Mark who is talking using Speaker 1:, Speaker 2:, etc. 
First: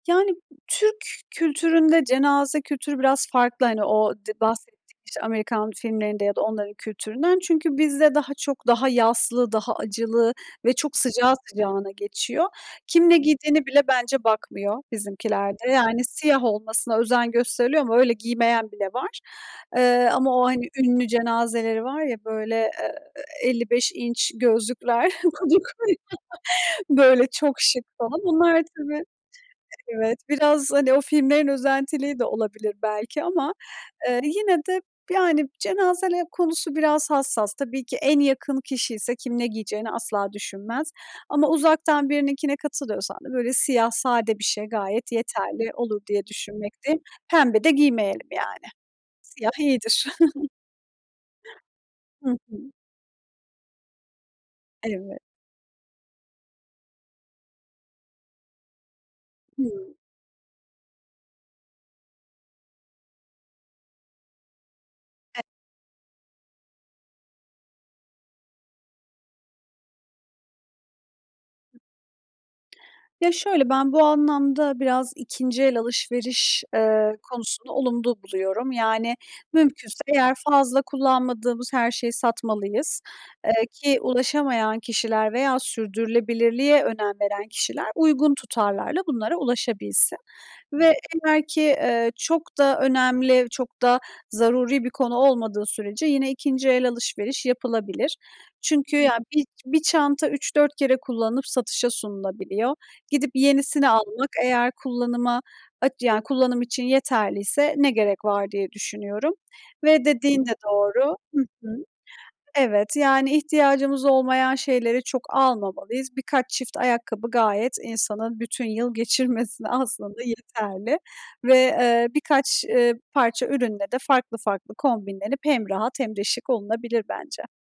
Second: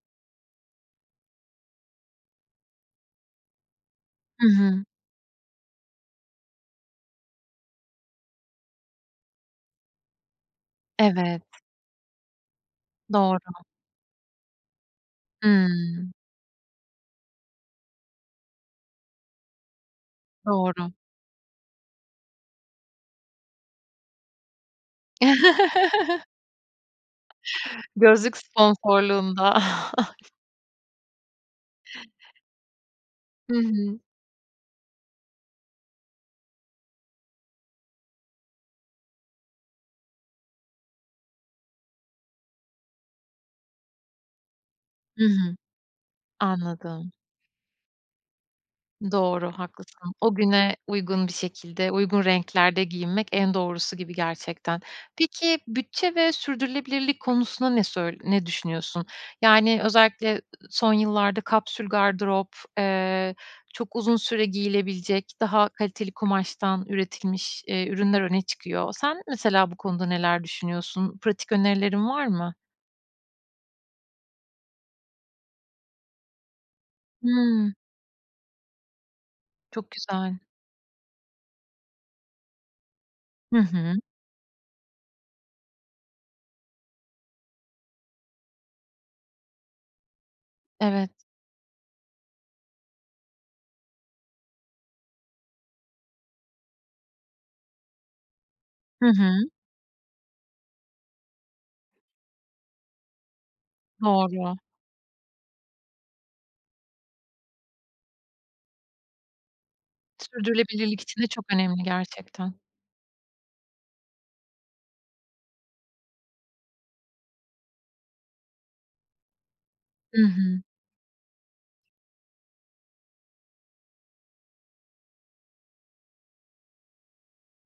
Speaker 1: Yani, Türk kültüründe cenaze kültürü biraz farklı. Hani, o d
Speaker 2: Hı
Speaker 1: bahsettiğim,
Speaker 2: hı.
Speaker 1: işte, Amerikan filmlerinde ya da onların kültüründen. Çünkü bizde daha çok daha yaslı, daha acılı ve çok sıcağı
Speaker 2: Evet.
Speaker 1: sıcağına geçiyor. Kim ne
Speaker 2: Doğru.
Speaker 1: giydiğine bile bence bakmıyor bizimkilerde. Yani,
Speaker 2: Hıı.
Speaker 1: siyah olmasına özen gösteriliyor ama öyle giymeyen bile var. Eee, ama o, hani,
Speaker 2: Doğru.
Speaker 1: ünlü cenazeleri var ya, böyle, eee, 55 inç gözlükler, [unintelligible] böyle, çok şık falan.
Speaker 2: Gözlük
Speaker 1: Bunlar tabii
Speaker 2: sponsorluğunda.
Speaker 1: Evet, biraz, hani, o filmlerin özentiliği de olabilir belki ama,
Speaker 2: Hı hı.
Speaker 1: eee, yine de, yani, cenaze konusu biraz hassas. Tabii ki en yakın kişi ise kim ne giyeceğini asla düşünmez Ama uzaktan birininkine katılıyorsan da böyle siyah sade bir şey gayet
Speaker 2: Hı hı.
Speaker 1: yeterli olur diye düşünmekteyim.
Speaker 2: Anladım.
Speaker 1: Pembe de giymeyelim yani.
Speaker 2: Doğru,
Speaker 1: Siyah iyidir.
Speaker 2: haklısın. O güne uygun bir şekilde, uygun
Speaker 1: Hı hı.
Speaker 2: renklerde giyinmek en doğrusu gibi gerçekten.
Speaker 1: Evet.
Speaker 2: Peki bütçe ve sürdürülebilirlik konusunda ne söy ne düşünüyorsun? Yani,
Speaker 1: Hıı.
Speaker 2: özellikle, eee, son yıllarda kapsül gardırop, eee, çok uzun süre giyilebilecek,
Speaker 1: E
Speaker 2: daha kaliteli kumaştan üretilmiş, iii, ürünler öne çıkıyor. Sen mesela bu konuda neler düşünüyorsun? Pratik önerilerin var mı?
Speaker 1: Ya, şöyle, ben bu anlamda biraz 2. el alışveriş, eee, konusunda
Speaker 2: Hımm.
Speaker 1: olumlu buluyorum. Yani,
Speaker 2: Çok
Speaker 1: mümkünse
Speaker 2: güzel.
Speaker 1: eğer fazla kullanmadığımız her şeyi satmalıyız, eee,
Speaker 2: Hı
Speaker 1: ki
Speaker 2: hı.
Speaker 1: ulaşamayan kişiler veya sürdürülebilirliğe önem veren kişiler uygun tutarlarla bunlara ulaşabilsin ve
Speaker 2: Evet.
Speaker 1: eğer ki, eee, çok da önemli, çok da zaruri bir konu olmadığı sürece yine 2. el alışveriş yapılabilir. Çünkü
Speaker 2: Hı
Speaker 1: ya
Speaker 2: hı.
Speaker 1: bir bir çanta 3 4 kere kullanıp satışa sunulabiliyor. Gidip yenisini almak
Speaker 2: Doğru.
Speaker 1: eğer kullanıma, aç yani kullanım için yeterliyse ne gerek var diye düşünüyorum ve dediğin de
Speaker 2: Sürdürülebilirlik
Speaker 1: doğru
Speaker 2: için de
Speaker 1: Hı
Speaker 2: çok
Speaker 1: hı.
Speaker 2: önemli gerçekten.
Speaker 1: Evet, yani, ihtiyacımız olmayan şeyleri çok almamalıyız. Birkaç çift ayakkabı gayet insanın bütün yıl geçirmesine
Speaker 2: Hı
Speaker 1: aslında
Speaker 2: hı.
Speaker 1: yeterli ve, eee, birkaç, eee, parça ürünle de farklı farklı kombinlenip hem rahat hem de şık olunabilir bence.